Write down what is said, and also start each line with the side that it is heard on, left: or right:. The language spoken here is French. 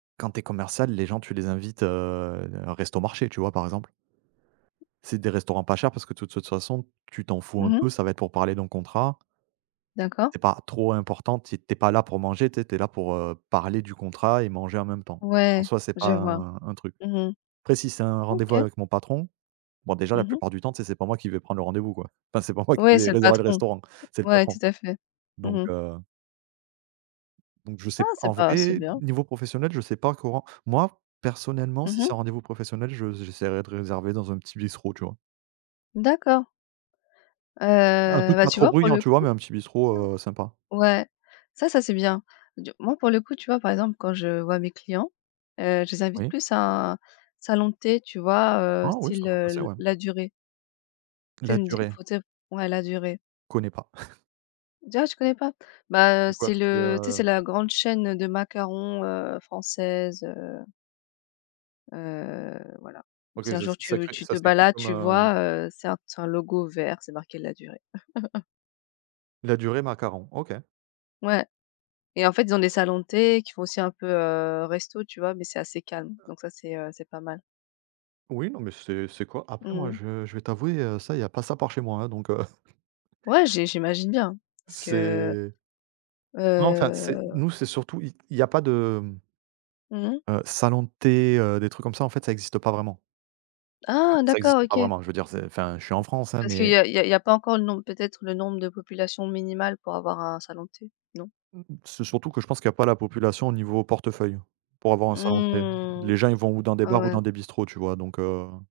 right: Quand tu es commercial, les gens, tu les invites, heu, à un Resto marché, tu vois? Par exemple c'est des restaurants pas chers parce que de toute façon, tu t'en fous un
left: Mmh mh.
right: peu. Ça va être pour parler d'un contrat
left: D'accord.
right: c'est pas trop important. Tu y es tu es pas là pour manger, tu sais. Tu es là pour, heu, parler du contrat et manger en même temps. En
left: Ouais,
right: soi, c'est
left: je
right: pas
left: vois,
right: un un truc.
left: mmh mh,
right: Après, si c'est un rendez-vous
left: OK.
right: avec mon patron bon, déjà, la
left: Mmh mh.
right: plupart du temps, tu sais, c'est pas moi qui vais prendre le rendez-vous, quoi. Enfin, c'est pas moi qui
left: Ouais,
right: vais
left: c'est le
right: réserver le
left: patron,
right: restaurant, c'est le
left: ouais, tout
right: patron,
left: à fait,
right: donc
left: mmh mh.
right: heu donc je
left: Ah
right: sais en
left: c'est pas c'est
right: vrai,
left: bien.
right: niveau professionnel, je sais pas comment. Moi, personnellement
left: Mmh
right: si c'est
left: mh.
right: un rendez-vous professionnel, je j'essaierai de réserver dans un petit bistrot, tu vois.
left: D'accord.
right: Un
left: Heu,
right: truc
left: ben
right: pas
left: tu
right: trop
left: vois, pour
right: bruyant,
left: le
right: tu vois,
left: coup,
right: mais un petit bistrot, heu, sympa.
left: ouais, ça ça c'est bien. Tu moi, pour le coup, tu vois, par exemple quand je vois mes clients, heu, je les invite
right: Oui.
left: plus à un, salon de thé, tu vois? Heu,
right: Ah oui, ça
left: style,
right: peut
left: heu
right: passer,
left: l
right: ouais.
left: Ladurée. Tu sais une di
right: Ladurée?
left: pour dire, ouais Ladurée.
right: Connais pas.
left: Dis, ah tu connais pas? Ben
right: C'est quoi?
left: c'est
right: C'est,
left: le tu sais, c'est
right: heu.
left: la grande chaîne, heu, de macarons, heu, française, heu. Heu, voilà. Si
right: OK
left: un
right: ça s'é
left: jour tu
right: ça
left: veux,
right: cré
left: tu te
right: ça s'écrit
left: balades,
right: comme,
left: tu
right: heu...
left: vois, heu, c'est un c'est un logo vert, c'est marqué Ladurée.
right: Ladurée macarons, OK.
left: Ouais et en fait, ils ont des salons de thé qui font aussi un peu, heu, restos, tu vois, mais c'est assez calme. Donc ça, c'est, heu, c'est pas mal.
right: Oui, non mais c'est c'est cor après,
left: Mmh
right: moi
left: mh.
right: je je vais t'avouer, heu, ça, il y pas ça par chez moi, hein, donc, heu
left: Ouais, j'i j'imagine bien, parce que,
right: C'est non, enfin, c'est
left: heu.
right: nous, c'est surtout i il y a pas de, hem
left: Mmh mh.
right: heu, salons de thé, heu, des trucs comme ça, en fait, ça existe pas vraiment. Enfin,
left: Ah,
right: ça
left: d'accord,
right: existe pas
left: OK.
right: vraiment, je veux dire c'est enfin, je suis en France, hein,
left: Parce qu'il
right: mais
left: y a il y a il y a pas encore le nombre, peut-être le nombre de population minimale pour avoir un salon de thé, non?
right: mmh, c'est surtout que je pense qu'il y a pas la population niveau portefeuille, pour avoir un salon de thé.
left: Mmh,
right: Les gens, ils vont ou dans des
left: ouais,
right: bars ou
left: ouais.
right: dans des bistrots, tu vois. Donc, heu.